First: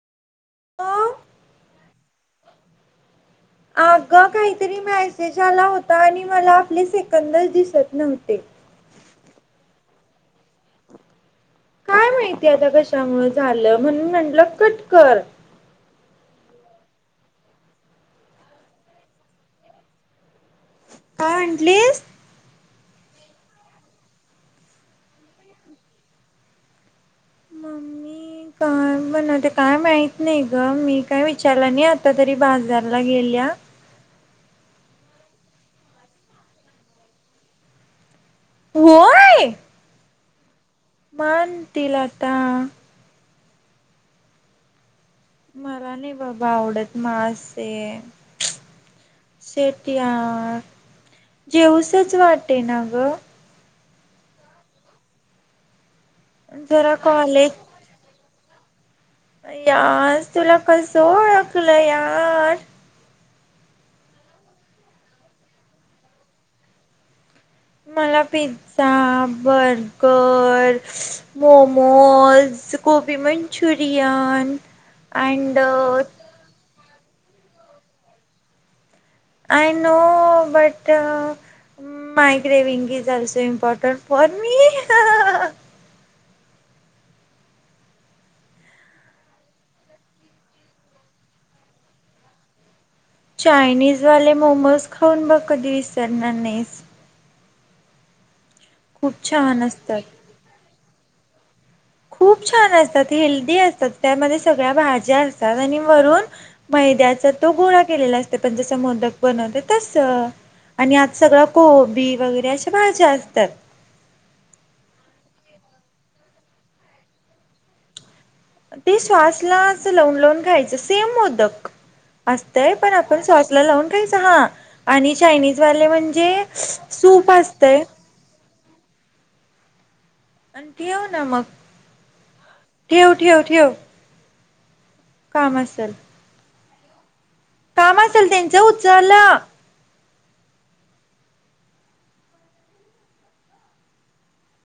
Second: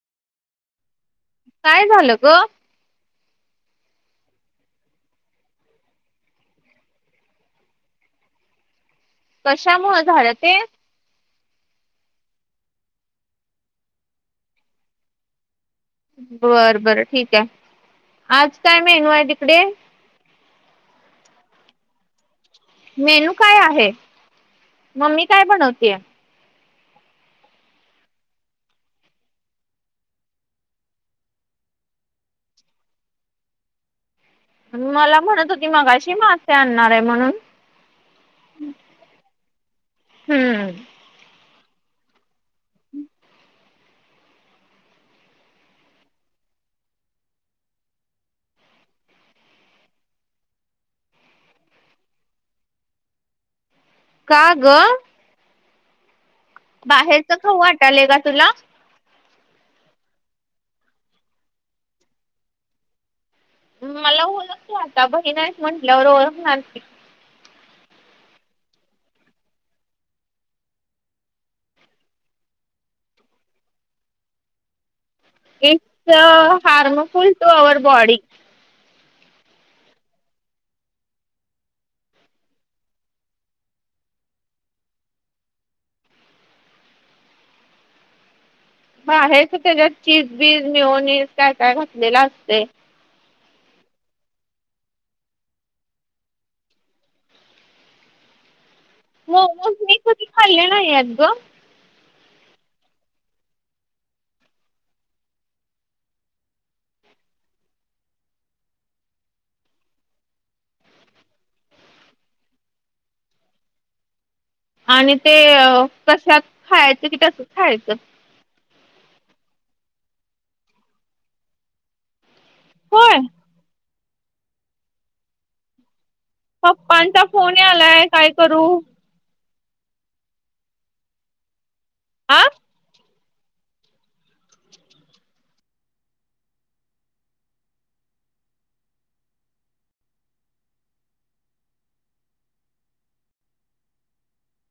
का? काय झालं ग? अगं काहीतरी मॅसेज आला होता, आणि मला आपले सेकंदच दिसत नव्हते. कशामुळे झालं ते? काय माहितीय आता कशामुळे झालं, म्हणून म्हटलं कट कर. बर बरं ठीक आहे, आज काय मेनू आहे तिकडे? काय म्हणटलीस? मेनू काय आहे? मम्मी काय बनवतेय? [inaudible] ती काय बनवते काय माहित नाय ग, मी काय विचारलं नाही आता तरी बाजारला गेल्या. मला म्हणत होती मगाशी मासे आणणार आहे म्हणून. होय! हम्म. मग आणतील आता. मला नाही बाबा आवडत, मासे. शेट्या यार! जेऊसच वाटे ना ग. का ग? जरा बाहेरचं कॉलेज खाऊ वाटालंय का तुला? यार तुला कसं ओळखलं यार. मला ओळखते आता बहीण आहेस म्हटल्यावर ओळखणार की. मला pizza, burger. Momos, gobi manchurian. It's a harmful to our body. I know! But? मायक्रेविंग is also important for me. ह हेच त्याच्यात चीज बीज मीयोनीज काय काय घातलेला असते. चायनीज वाले मोमोज खाऊन बघ कधी विसरणार नाहीस. खूप छान मोमोज मी असतात. कधी खाल्ले नाही येत ग? खूप छान असतात, हेल्दी असतात त्यामध्ये सगळ्या भाज्या असतात आणि वरून मैद्याचा तो गोळा केलेला असते आपण जसं मोदक बनवतो तस. आणि आत सगळं कोबी वगैरे अश्या भाज्या असतात. आणि ते कशात खायचं कि तसच खायचं? ते सॉसलाच लावून लावून खायचं, सेम मोदक असतय पण होय आपण सॉस ला लावून खायच हा आणि चायनीज वाले म्हणजे पप्पांचा सूप फोन असतंय यालाय काय करू? आण ठेव ना मग. आं? ठेव ठेव ठेव. काम असल? काम असेल त्यांचं उचल.